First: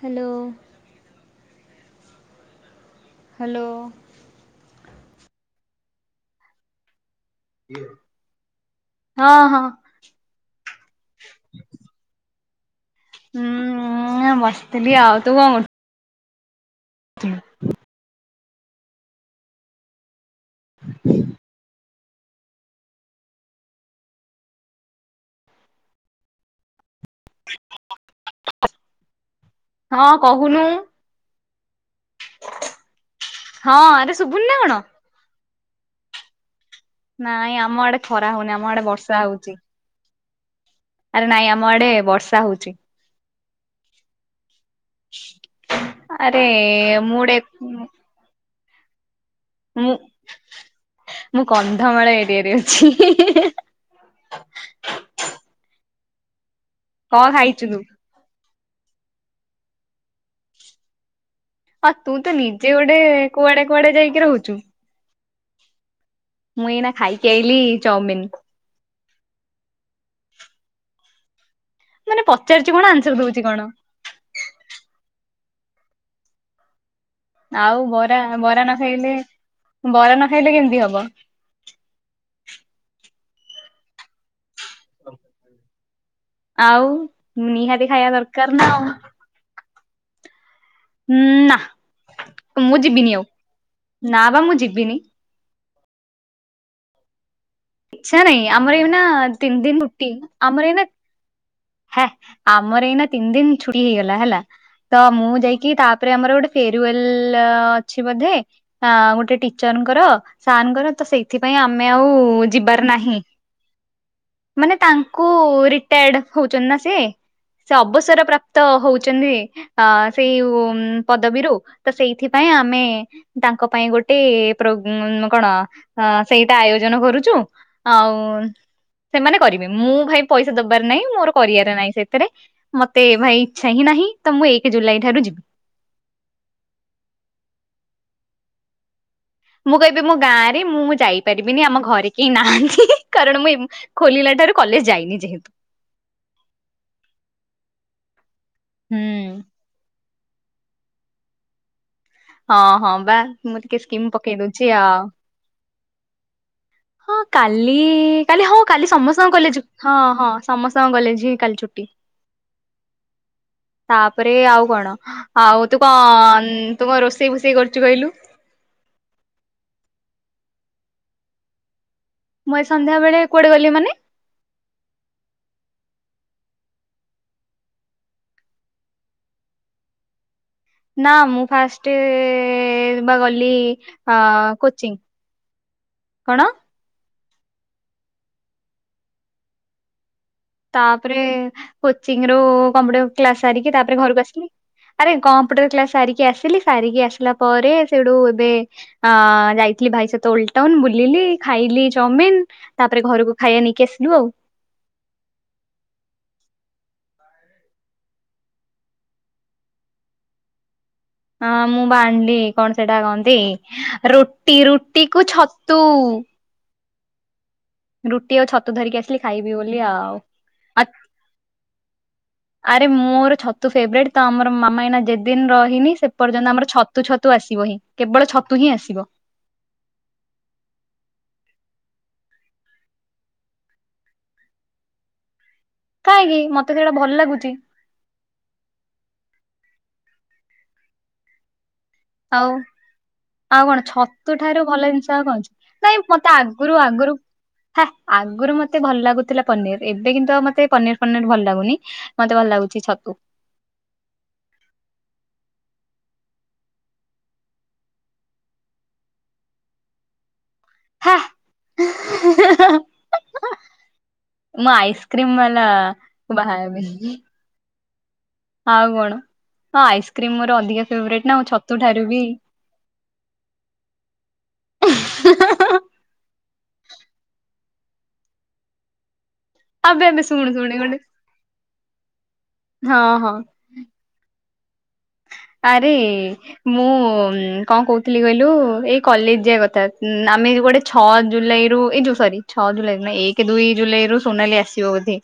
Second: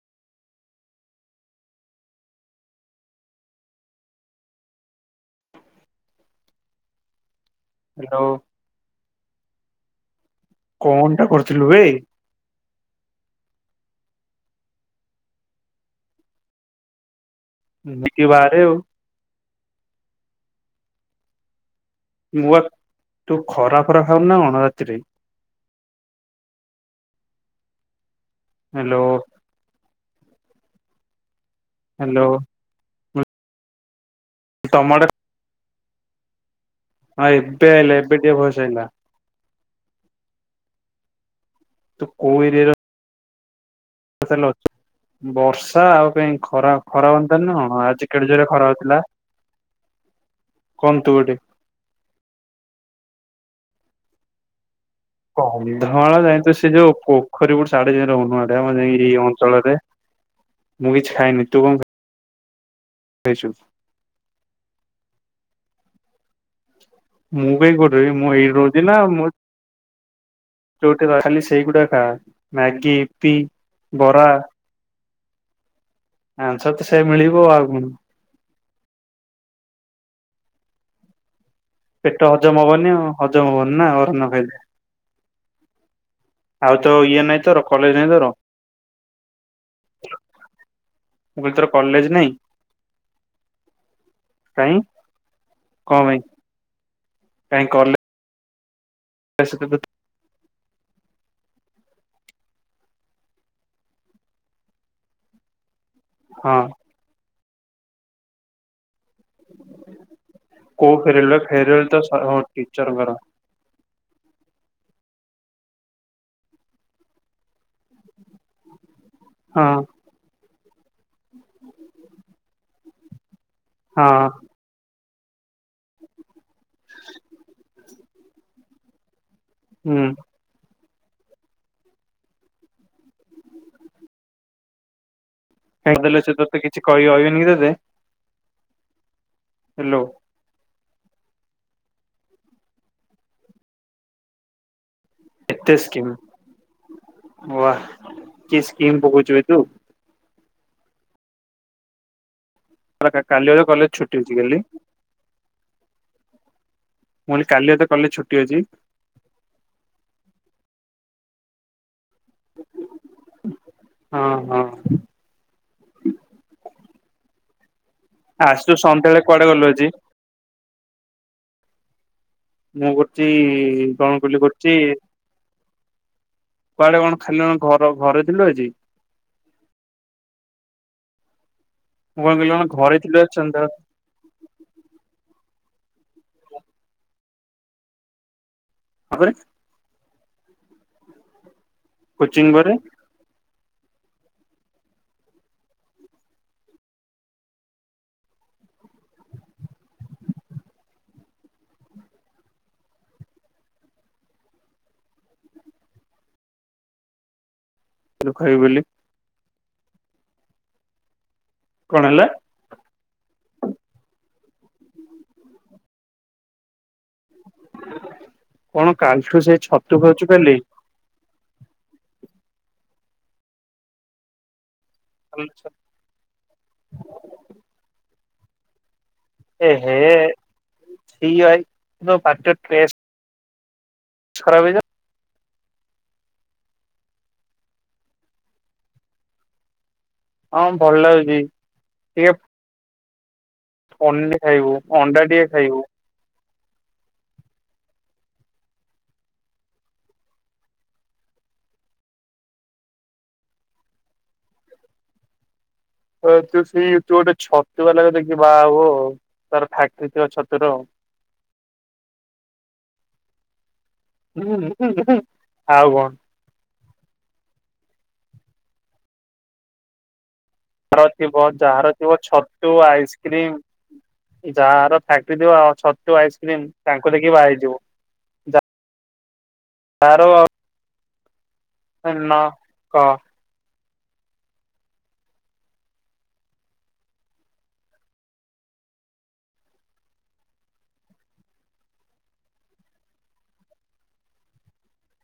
Hello. Hello. [unintelligible] Hello. ହଁ ହଁ। କଅଁଟା କରୁଥିଲୁ ବେ। ହୁଁ ଉଁ ଆଁ ବସି ଥିଲି ଆଉ ତୁ କଅଁ କରୁ [unintelligible] ଟିକେ ବାହାରେ ଆଉ [inaudible] ମୁଁ ପା ତୁ ଖରା ଫରା ଖାଉନୁ ନା କଣ ରାତିରେ? ହ୍ୟାଲୋ। ହଁ କହୁନୁ। ହାଲୋ। ହଁ ଆରେ ଶୁଭୁନୁ ନା କଣ। ତମ ଆଡେ ହଁ ନାଇଁ ଏବେ ଆମ ଆଇଲା ଆଡ଼େ ଏବେ ଖରା ଟିକେ ହୋଉନି ଭଏସ ଆମ ଆଇଲା ଆଡ଼େ ବର୍ଷା ହୋଉଚି। ଆରେ ନାଇଁ ଆମ ଆଡ଼େ ତୁ ବର୍ଷା ହୋଉଚି। ତୁ ତାହେଲେ ଅଛୁ ବର୍ଷା ଆଉ କାଇଁ ଆରେ ଖରା ଖରା ମୁଁ ମାନେ ଗୋଟେ ଜାଣିନୁ ନା କଣ ଆଜି କେଡ଼େ ଜୋରେ ଖରା ହୋଉଥିଲା। ମୁଁ ଗୋଟେ ମୁଁ କନ୍ଧମାଳ ଏରିଆରେ ଅଛି ହିଁ ହିଁ ହେଁ ହାଁ। କନ୍ଧମାଳ ଯାଇ ତ ସେ ଯୋଉ କଣ ପୋଖରୀ ଖାଇଛୁ ଗୋଟେ ତୁ? ସିଆଡେ ଯାଇଁ କି ରହୁନୁ ଆଉ ହେରା ମୁଁ ଯାଇନି ଏଇ ଅଞ୍ଚଳରେ ମୁଁ ବି ଖାଏନି। ହଁ ତୁ ତ ନିଜେ ଗୋଟେ କୁଆଡ଼େ କୁଆଡ଼େ ଯାଇକି ରହୁଚୁ ମୁଁ ଏଇନା ଖାଇବି। ମୁଁ କାଇଁ କୋଉଠି ରହିବି ମୁଁ ଏଇଟି ରହୁଚି ନା ମୁଁ ଯୋଉଠି ରହେ ଖାଲି ସେଗୁଡ଼ାକ ଖା ମାନେ ପଚାରୁଛି କଣ ମ୍ୟାଗି ଆନ୍ସର ୟିପି ଦଉଛି କଣ। ବରା। ଆନାସାର ତ ସେଇଆ ମିଳିବ। ଆଉ ବରା ବରା ନ ଖାଇଲେ ବରା ନ ଖାଇଲେ କେମିତି ହବ। ପେଟ ହଜମ ହବନି ଆଉ ହଜମ ହବନି ନା ଆଉ ବରା ନ ଖାଇଲେ। ଆଉ ତୋ ଇଏ ନାଇଁ ତୋର୍ ନିହାତି କଲେଜ୍ ଖାଇବା ନାଇଁ ତୋର? ଦରକାର ନା ଆଉ ହୁଁ ମୁଁ କହିଲି ନା ତୋର କଲେଜ ନାଇଁ ମୁଁ ଯିବିନି ଆଉ ନା ପା ମୁଁ ଯିବିନି। କଅଁ ପାଇଁ କାଇଁ ଗଲେ ଇଚ୍ଛା ନାହିଁ ଆମର ଏଇନା ତିନି ଦିନି ରୁଟି ଆମର ଏଇନା ହେଁ ଆମର ଏଇନା ତିନି ଦିନ ଛୁଟି ହେଇଗଲା ହେଲା ତ ମୁଁ ଯାଇକି ତା ତାପରେ ଆମର ଗୋଟେ ହଁ ଫେରୱଲ ଅଛି ବୋଧେ ଆ ଗୋଟେ ଟିଚରଙ୍କର। ସାନଙ୍କର କୋଉ ତ ଫେରୱେଲ ସେଇଥିପାଇଁ ଫେରୱେଲ ଆମେ ତ ଆଉ ଯିବାର ଟିଚରଙ୍କର ନାହିଁ। ମାନେ ତାଙ୍କୁ ରିଟାୟାର୍ଡ। ହଉଛନ୍ତି ନା ସେ ସେ ଅବସର ପ୍ରାପ୍ତ ହଉଛନ୍ତି ହଁ ଅ ସେଇ ପଦବୀରୁ ତ ସେଇଥିପାଇଁ ଆମେ ତାଙ୍କ ପାଇଁ ହଁ। ଗୋଟେଏ। କଣ ସେଇଟା ଆୟୋଜନ କରୁଛୁ ଆଉ ସେମାନେ କରିବେ ମୁଁ ହୁଁ ଭାଇ ପଇସା ଦବାର ନାଇଁ। ମୋର କରିଆର ନାହିଁ ସେଥିରେ ମତେ ଭାଇ ଇଚ୍ଛା ହିଁ ନାହିଁ ତ ମୁଁ ଏକ ଜୁଲାଇ ଠାରୁ ଯିବି। କାହିଁ ଗଲେ ସେ ତ କିଛି କହିବେନି ତୋତେ। ମୁଁ ହ୍ୟାଲୋ କହିବି ମୋ ଗାଁ ରେ ମୁଁ ଯାଇ ପାରିବିନି ଆମ ଘରେ କେହି ନାହାନ୍ତି କାରଣ ମୁଁ ଖୋଲିଲା ଠାରୁ କଲେଜ ଯାଇନି ଯେହେତୁ। କେତେ ସ୍କିମ ୱାହା କି ସ୍କିମ ହୁଁ। ପକୋଉଚୁ ବେ ତୁ। ହଁ ହଁ ବା କାଲି ମୁଁ ବୋଧେ ଟିକେ କଲେଜ ସ୍କିମ୍ ଛୁଟି ଅଛି ପକେଇ କାଲି ଦଉଛି ଆଉ। ହଁ ମୁଁ କହିଲି କାଲି ବୋଧେ କଲେଜ ଛୁଟି କାଲି ଅଛି ହଁ କାଲି ସମସ୍ତଙ୍କୁ କଲେଜ ହଁ ହଁ ସମସ୍ତଙ୍କ କଲେଜ ହିଁ କାଲି ଛୁଟି। ତାପରେ ହଁ ହଁ। ଆଉ କଣ ଆଉ ତୁ କଣ ତୁ କଣ ରୋଷେଇ ଫୁଷେଇ କରିଚୁ କହିଲୁ। ଆଯିତୁ ସନ୍ଧ୍ୟାବେଳେ କୁଆଡେ ଗଲୁ ଆଜି। ଏ ମୁଁ ସନ୍ଧ୍ୟା ବେଳେ ଗୋଛି କୁଆଡେ ଗଲି ମାନେ କଣ କଲିି ଗୋ ଛି କୁଆଡେ କଣ ଖାଲି କଣ ଘର ଘରେ ଥିଲୁ ଆଜି। ନା ମୁଁ ଫାଷ୍ଟ ମୁଁ କଣ କହିଲି କଣ ଘରେ ବା ଥିଲୁ ଆଜି ଗଲି। ସନ୍ଧ୍ୟା ଅ କୋଚିଙ୍ଗି କଣ। ତାପରେ। ତାପରେ କୋଚିଂଙ୍ଗି ରୁ କୋଚିଂ ପରେ କମ୍ପୁଟର କ୍ଲାସ ସାରିକି ତାପରେ ଘରୁକୁ ଆସିଲି। ଆରେ କମ୍ପୁଟର କ୍ଲାସ ସାରିକି ଆସିଲି ସାରିକି ଆସିଲା ପରେ ସେଇଠୁ ଏବେ। ଅ ଯାଇଥିଲି ଭାଇ ସହିତ ଓଲଟାଉନ ବୁଲିଲି ଖାଇଲି ଚାଉମିିନ। ତାପରେ ଘରକୁ ଖାଇବା ନେଇକି ଆସିଲୁ ଆଉ। ଖାଇବ ବୋଲି। ଅଁ ମୁଁ କଣ ହେଲା ବାଣ୍ଡି କଣ ସେଟା କହନ୍ତି ରୁଟି ରୁଟି କୁ ଛତୁ। ରୁଟି ଆଉ ଛତୁ କଣ ଧରିକି ଆସିଲି କାଲିଠୁ ଖାଇବି ସେ ବୋଲି ଛତୁ ଆଉ। ଖାଉଛୁ କାଲି ଆରେ ମୋର ଛତୁ ଫେବରାଇଟ ତ ଆମର ମାମା ଏଇନା ଯେଦିନ ରହିନି। ଏପର୍ଯ୍ୟନ୍ତ ଆମର ଛତୁ ଛତୁ ଆସିବ ହିଁ କେବଳ ଛତୁ ହିଁ ଆସିବ। ଏହେ [inaudible] ତୋପାଟୀର ଟେଷ୍ଟେ ଖରାପ ହେଇ ଯାଉନି। କାହିଁକି ମତେ ସେଇଟା ଭଲ ଲାଗୁଛି। ହଁ ଭଲ ଲାଗୁଚି। ଆଉ କଣ ଛତୁ ଠାରୁ ଖାଇବୁ ଭଲ ଜିନିଷ ଅଣ୍ଡା ଆଉ କଣ ଟିକେ ଖାଇବୁ ଅଛି ନାଇଁ ମୁଁ ତା ଆଗୁରୁ ଆଗୁରୁ। ହାଁ ଆଗରୁ ମତେ ଭଲ ଲାଗୁଥିଲା ପନିର ଏବେ କିନ୍ତୁ ମତେ ପନିର ଫନିର ଭଲ ଲାଗୁନି। ମତେ ଭଲ ଲାଗୁଛି ଛତୁ। ତୁ ସେଇ ତୁ ଗୋଟେ ଛତୁ ବାଲା କୁ ଦେଖିକି ବାହାହବୁ ଆଉ ତାର ଫାକ୍ଟ୍ରି ଥିବ ଛତୁର। ହାଁ [unintelligible] ମୁଁ ଆଇସ୍କ୍ରିମ୍ ବାଲା ଆଉ କଣ ବାହା ହେବି। ଆଉ କଣ ହଁ ଆଇସ୍କ୍ରିମ ମୋର ଅଧିକା ଫେବରାଇଟ ନା ଛତୁ ଠାରୁ ବି। ତୋ ଆଇସ୍କ୍ରିମ୍। ଯାହାର ଫାକ୍ଟ୍ରି ଥିବ ଛତୁ ଆଇସ୍କ୍ରିମ ତାଙ୍କୁ ଦେଖି ବାହାହେଇଯିବୁ। ଆବେ ଆବେ ଶୁଣି ଶୁଣି ଗୋଟେ। ନା ହଁ କହ। ହଁ ଆରେ। ମୁଁ କଣ କହୁଥିଲି କହିଲୁ ଏଇ କଲେଜ ଯିବା କଥା। [inaudible] ଛଅ ଜୁଲାଇରୁ ଏ ଯୋଉ ସରି ଛଅ ଜୁଲାଇ ନୁହେଁ ଏକ ଦୁଇ ଜୁଲାଇରୁ ସୋନାଲି ଆସିବ ବୋଧେ।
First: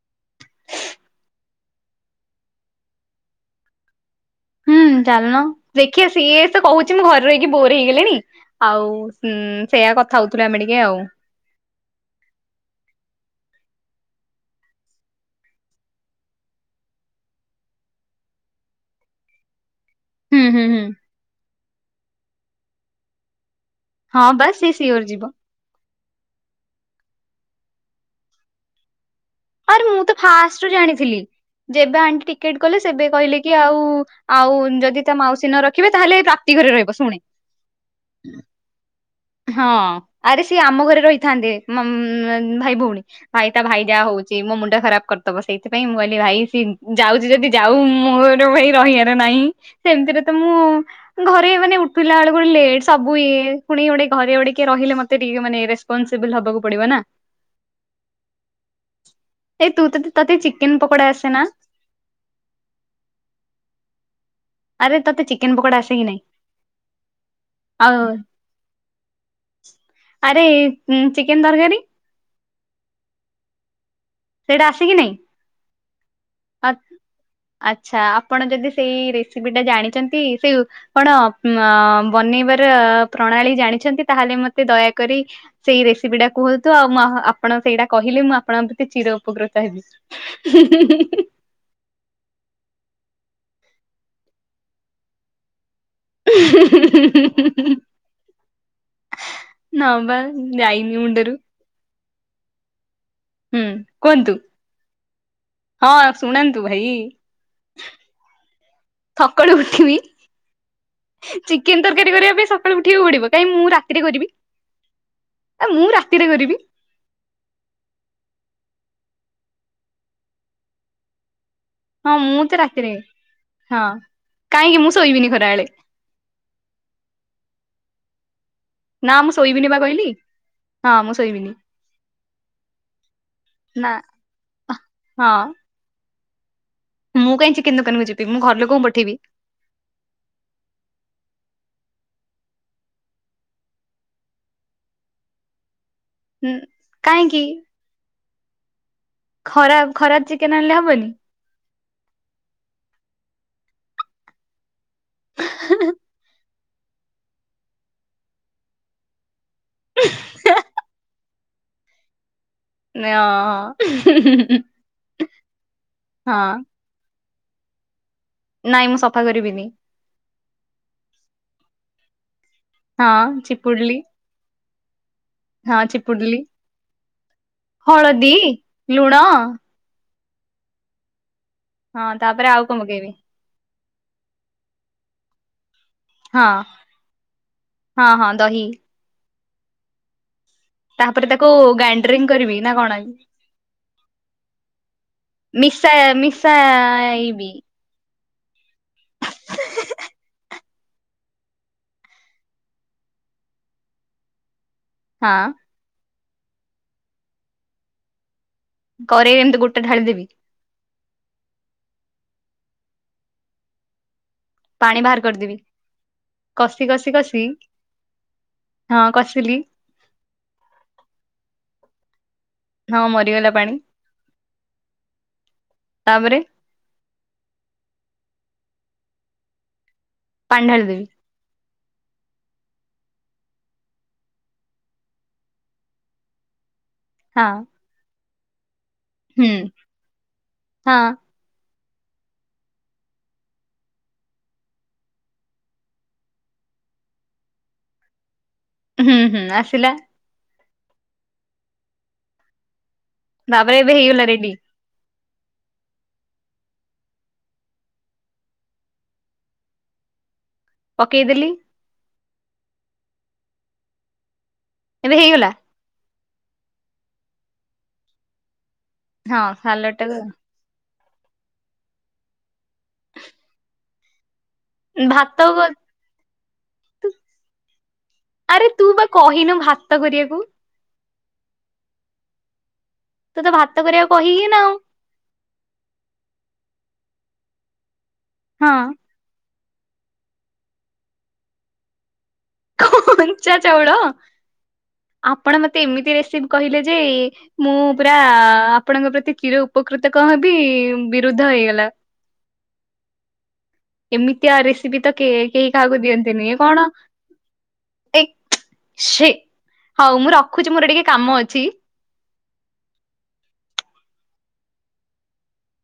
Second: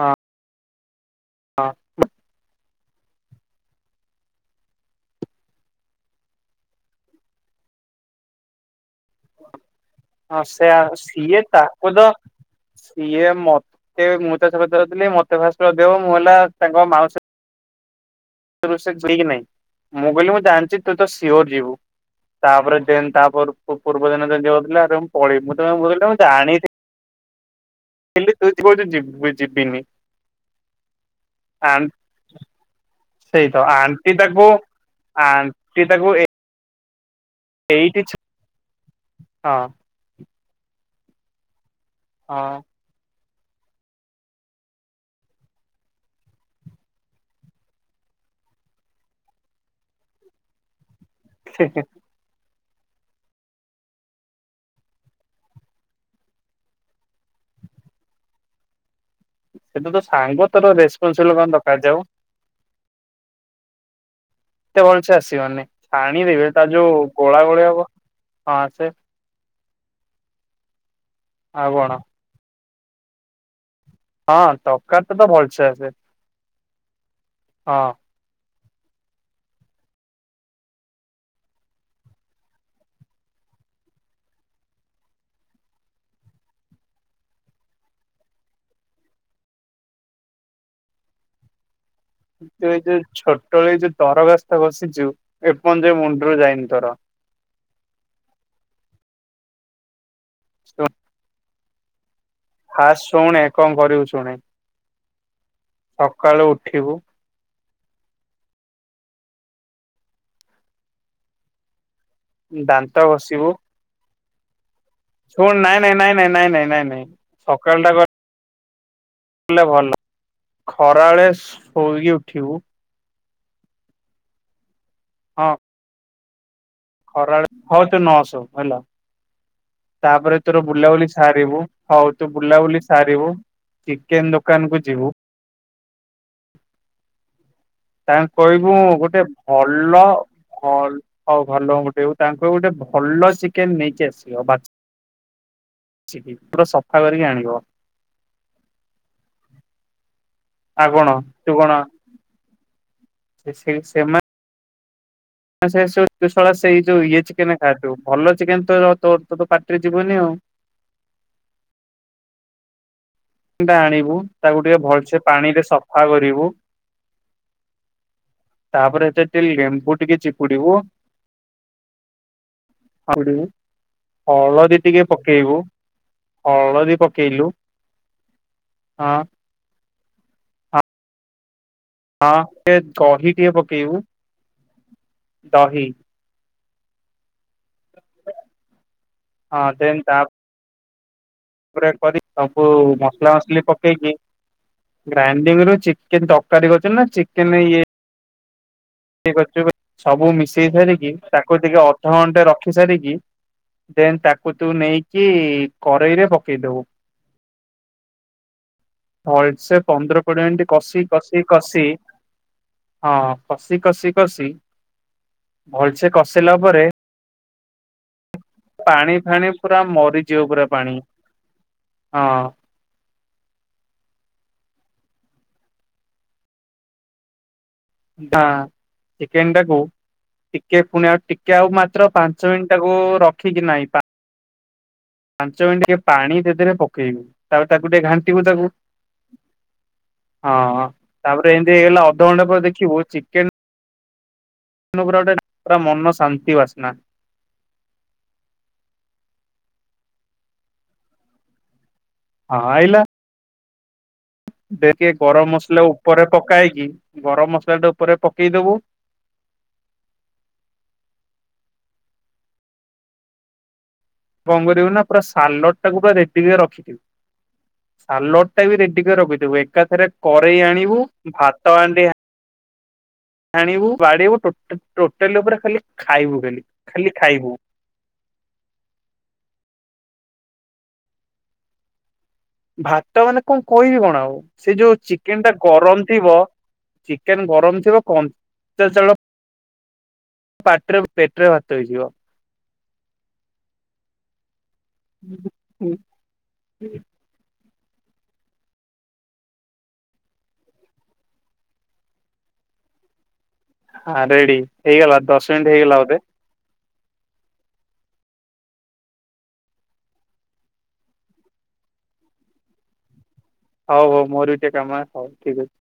ହଁ। ହଁ। ହୁଁ ଚାଲୁନ ଦେଖିବା ସିଏ ସ କହୁଛି ମୁଁ ଘରେ ରହିକି ବୋର ହେଇଗଲିଣି। ଆଉ ହୁଁ ସେଇୟା କ ହଁ ସେଇଆ ସିଏ ତାକୁ ତ ସିଏ ମତେ ମୁଁ ଚାଷ ଫାଶ କରୁଥିଲି ମତେ ଫାଷ୍ଟ ଲଗେଇବା ମୁଁ ହେଲା ତାଙ୍କ ମାଉସୀ ଏ ବର୍ଷ ଠିକ୍ ନାଇଁ ମୁଁ କହିଲି ମୁଁ ହୁଁ ହୁଁ ଜାଣିଛି ହୁଁ ତୁ ତ ସିଓର ଯିବୁ। ତାପରେ ଯେମି ତାପର ପୂର୍ବ ଦିନ ହଁ ଯେମିତି ବାସ୍ ସେ ହେଉଥିଲା ଆରେ ସିଓର ମୁଁ ଯିବ ପଳେଇବି। ତ ମୁଁ କହିଲି ତମେ ଜାଣିଥିଲି ତୁ କହୁଛୁ ଯିବିନି। ଆରେ ମୁଁ ତ ଫାଷ୍ଟରୁ ଜାଣିଥିଲି ଆନ୍ ଯେବେ ଆଣ୍ଟି ଟିକେଟ କଲେ ସେବେ କହିଲେ ସେଇ କି ତ ଆଉ ଆଣ୍ଟି ତାକୁ ଆଉ ଯଦି ତା ମାଉସୀ ନ ଆଣ୍ଟି ରଖିବେ ତାହେଲେ ଏଇ ପ୍ରାପ୍ତି ଘରେ ରହିବ ଶୁଣେ। ଏଇ କିଛି ହଁ ଆରେ ସିଏ ଆମ ଘରେ ରହିଥାନ୍ତେ ମ ଭାଇ ହଁ। ଭଉଣୀ। ଭାଇ ତା ଭାଇ ଯାହା ହଉଛି ମୋ ମୁଣ୍ଡ ଖରାପ କରିଦେବ ସେଇଥିପାଇଁ ମୁଁ କହିଲି ଭାଇ ସି ଯାଉଛି ଯଦି ଯାଉ ମୋର ଭାଇ ରହିବାର ନାହିଁ ସେମିତିରେ ତ ମୁଁ ଘରେ ମାନେ ଉଠିଲା ବେଳକୁ ଲେଟ୍ ସବୁ ଇଏ ପୁଣି ଗୋଟେ ଘରେ ଗୋଟେ କିଏ ରହିଲେ ମତେ ଟିକେ ମାନେ ରେସ୍ପନସିବୁଲ ହବାକୁ ପଡିବ ନା। ଏଇ ସେ ତୁ ତ ତୋ ତତେ ତତେ ସାଙ୍ଗ ତୋର ଚିକେନ ପକୋଡା ଆସେ ରେସ୍ପନସିବୁଲ ନା କଣ ଦରକାର ଯେ ଆଉ। ଏତେ ଆରେ ଭଲ ସେ ତତେ ଚିକେନ ଆସିବନି ପକୋଡା ଆସେ କି ନାଇଁ ଛାଣିଦେବେ ତା ଯୋଉ ଗୋଳା ଗୋଳି ହବ ଆଉ ହଁ ସେ ଆରେ ଚିକେନ ଆଉ ତରକାରୀ। କଣ ହଁ ସେଇଟା ଆସେ କି ତରକାରୀ ନାଇଁ ଟା ତ ଭଲସେ ଆସେ। ଆ ହଁ ଆଚ୍ଛା। ଆପଣ ଯଦି ସେଇ ରେସିପିଟା ଜାଣିଛନ୍ତି ସେଉ କଣ ବନେଇବାର ପ୍ରଣାଳୀ ଜାଣିଛନ୍ତି ତାହେଲେ ମତେ ଦୟାକରି ସେଇ ରେସିପିଟା କୁହନ୍ତୁ ଆଉ ମୁ ଆପଣ ସେଇଟା କହିଲେ ମୁଁ ଆପଣ ଚିର ଉପକୃତ ହେବି। ହୁଁ ହୁଁ ହୁଁ। ତୁ ଏଇ ଯୋଉ ଛୋଟ ଏ ଯୋଉ ତରଖାସ୍ତ ଘୋସିଛୁ ଏପର୍ଯ୍ୟନ୍ତ ମୁଣ୍ଡରୁ ଯାଇନି ତୋର। ନା ବା ଯାଇନି ମୁଣ୍ଡରୁ। ଫାଷ୍ଟ ଶୁଣେ ହୁଁ କଣ କରିବୁ ଶୁଣି କୁହନ୍ତୁ ହଁ ସକାଳୁ ଶୁଣାନ୍ତୁ ଭାଇ ଉଠିବୁ ଥକାଳୁ ଉଠିବି ଚିକେନ ତରକାରୀ କରି ଏବେ ସକାଳୁ ଦାନ୍ତ ଉଠିବାକୁ ପଡିବ ଘଷିବୁ କାଇଁ ମୁଁ ରାତିରେ କରିବି। ଶୁଣ ଆ ନାଇଁ ମୁଁ ନାଇଁ ରାତିରେ ନାଇଁ ନାଇଁ କରିବି ନାଇଁ ନାଇଁ ସକାଳଟା କର କଲେ ଭଲ ଖରାବେଳେ ଶୋଇକି ହଁ ମୁଁ ଉଠିବୁ ତ ରାତିରେ ହଁ କାହିଁକି ମୁଁ ଶୋଇବିନି ହଁ ଖରାବେଳେ। ଖରାବେଳେ ହଉ ତୁ ନଅ ଶୁ ହେଲା। ନା ମୁଁ ଶୋଇବିିନି ତାପରେ ତୋର ବୁଲାବୁଲି ସାରିବୁ ହଉ ତୁ ବୁଲାବୁଲି ସାରିବୁ। ନା ଚିକେନ ଦୋକାନ କୁ ଯିବୁ ହଁ ମୁଁ କାଇଁ ଚିକେନ୍ ଦୋକାନ ତାଙ୍କୁ କହିବୁ ଗୋଟେ ଭଲ ହଉ ଘର ଲୋକଙ୍କୁ ପଠେଇବୁ ତାଙ୍କୁ କହିବୁ ଗୋଟେ ଭଲ ଚିକେନ ନେଇକି ଆସିବ। ବା ଛି ଉଁ ପୁରା ସଫା କରିକି କାହିଁକି ଆଣିବ। ଖରା ଖରା ଚିକେନ ଆଣିଲେ ଆଉ କଣ ହବନି। ତୁ କଣ? ସେ ସେ ସେମା ସେ ସବୁ ଶଳା ସେଇ ଯୋଉ ଇଏ ଚିକେନ ଖାଆ ତୁ ଭଲ ଚିକେନ ତୋର ତୋ ତ ପାଟିରେ ଯିବନି ଆଉ। ନେଅ ଚିକେନ୍ ଟା ଆଣିବୁ ତାକୁ ଟିକେ ଭଲସେ ପାଣିରେ ସଫା କରିବୁ। ହଁ ନାଇଁ ମୁଁ ତାପରେ ସଫା ଏଥିରେ ଟିକେ କରିବିନି ଲେମ୍ବୁ ଟିକିଏ ଚି‌ପୁଡିବୁ। [unintelligible] ଆଉ ଗୋଟେ [unintelligible] ଚିପୁଡିଲି ହଳଦୀ ଟିକେ ପକେଇବୁ। ହଁ ଚିପୁଡିଲି ହଳଦୀ ପକେଇଲୁ ହଳଦୀ, ହଁ ଲୁଣ ହଁ ତାପରେ ଆଉ କଣ ଟିକେ ପକେଇବି ଦହି ଟିକେ ପକେଇବୁ। ଦହି ହଁ ହଁ ହଁ ଦହି ହଁ ଦେନ ତା ତାପରେ ତାକୁ ପରେ କରି ଗ୍ରାଇଣ୍ଡରିଙ୍ଗ କରିବି ଦବୁ ନା କଣ ମସଲା ମସଲି ପକେଇକି ଗ୍ରାଇଣ୍ଡିଙ୍ଗ ରୁ ମିଶା ଚିକେନ ତରକାରୀ କରଛନ୍ତି ନା ମିଶାଇବି ଚିକେନ ଇଏ [unintelligible] ସବୁ ମିଶେଇ ସାରିକି ତାକୁ ଟିକେ ଅଧ ଘଣ୍ଟା ରଖି ସାରିକି ଦେନ୍ ତାକୁ ତୁ ନେଇକି ହଁ କରେଇରେ ପକେଇଦବୁ କରେଇ ଏମିତି ଭଲସେ ଗୋଟେ ପନ୍ଦର ଢାଳିଦେବି କୋଡିଏ ମିନିଟି କଷି କସି କସିି ହଁ କସିି କସିି କସିି ପାଣି ବାହାର କରିଦେବି। ପରେ କଷି କଷି କଷି ହଁ ପାଣି ଫାଣି କଷିଲି ପୁରା ମରିଯିବ ପୁରା ପାଣି ହଁ ହଁ ମରିଗଲା ପାଣି। ତାପରେ ଢା ଚିକେନ ଟାକୁ ପାଣି ଟିକେ ଢାଳିଦେବି ପୁଣି ଆଉ ଟି କେ ଆଉ ମାତ୍ର ପାଞ୍ଚ ମିନିଟ ଟାକୁ ରଖିକି ନାଇଁ ପା ପାଞ୍ଚ ମିନିଟ ଟିକେ ପାଣି ସେଥିରେ ପକେଇବୁ। ହଁ ତାପରେ ତାକୁ ଟିକେ ଘାଣ୍ଟିବୁ ତାକୁ ହୁଁ ହଁ ତାପରେ ଏମିତି ହେଇଗଲା ଅଧଘଣ୍ଟା ପରେ ଦେଖିବୁ ଚିକେନ [unintelligible] ପୁରା ଗୋଟେ ପୁରା ମନ ଶାନ୍ତି ବାସ୍ନା ହୁଁ ହୁଁ ଆସିଲା ହଁ ଆଇଲା। ତାପରେ ଏବେ ହେଇଗଲା ରେଡି ଟେକେ ଗରମ ମସଲା ଉପରେ ପକାଇକି ଗରମ ମସଲା ଟା ଉପରେ ପକେଇଦବୁ ପକେଇଦେଲି। କଣ କରିବୁ ନା ଏବେ ପୁରା ହେଇଗଲା ସାଲଡ ଟାକୁ ପୁରା ରେଡି କି ରଖିଥିବୁ। ସାଲଡ ଟା ବି ରେଡି କରି ହଁ ରଖିଥିବୁ ସାଲଡ ଏକାଥରେ ଟାକୁ କରେଇ ଆଣିବୁ ଭାତ ହାଣ୍ଡି ଆ ଆଣିବୁ ବାଡିବୁ ଟୋଟ ଟା ଟୋଟାଲି ଭାତ ପୁରା ଖାଲି ଖାଇବୁ ଖାଲି ଖାଲି ଖାଇବୁ। ଆରେ ତୁ ବା କହିନୁ ଭାତ କରିବାକୁ ଭାତ ମାନେ ତୁ ତ କଣ ଭାତ କହିବି କରିବାକୁ କଣ ଆଉ? କହିକି ନା ସେ ଯୋଉ ଚି କେନ ଟା ଗରମ ଥିବ ଚିକେନ ଗରମ ଥିବ ଆଉ କଞ୍ଚା ଚାଉଳ ପାଟିରେ ପେଟ ରେ ଭାତ ହେଇଯିବ କଞ୍ଚା ଚାଉଳ ଆପଣ ମତେ ଏମିତି ରେସିପି କହିଲେ ଯେ ମୁଁ ପୁରା ଆପଣଙ୍କ ପ୍ରତି କୀର ଉପକୃତ କଣ ହେବି ବିରୁଦ୍ଧ ହେଇଗଲା। [unintelligible] ହଁ ଏମିତିଆ ରେଡି ରେସିପି ତ ହେଇଗଲା କେ ଦଶ ମିନିଟ୍ କେହି ହେଇଗଲା କାହାକୁ ବୋଧେ ଦିଅନ୍ତିନି। ଏ କଣ? ଏ ଛି। ହଉ ମୁଁ ରଖୁଛି ମୋର ଟିକେ କାମ ଅଛି। ହଉ ହଉ ମୋର ବି ଟିକେ କାମ ହଉ ଠିକ ଅଛି।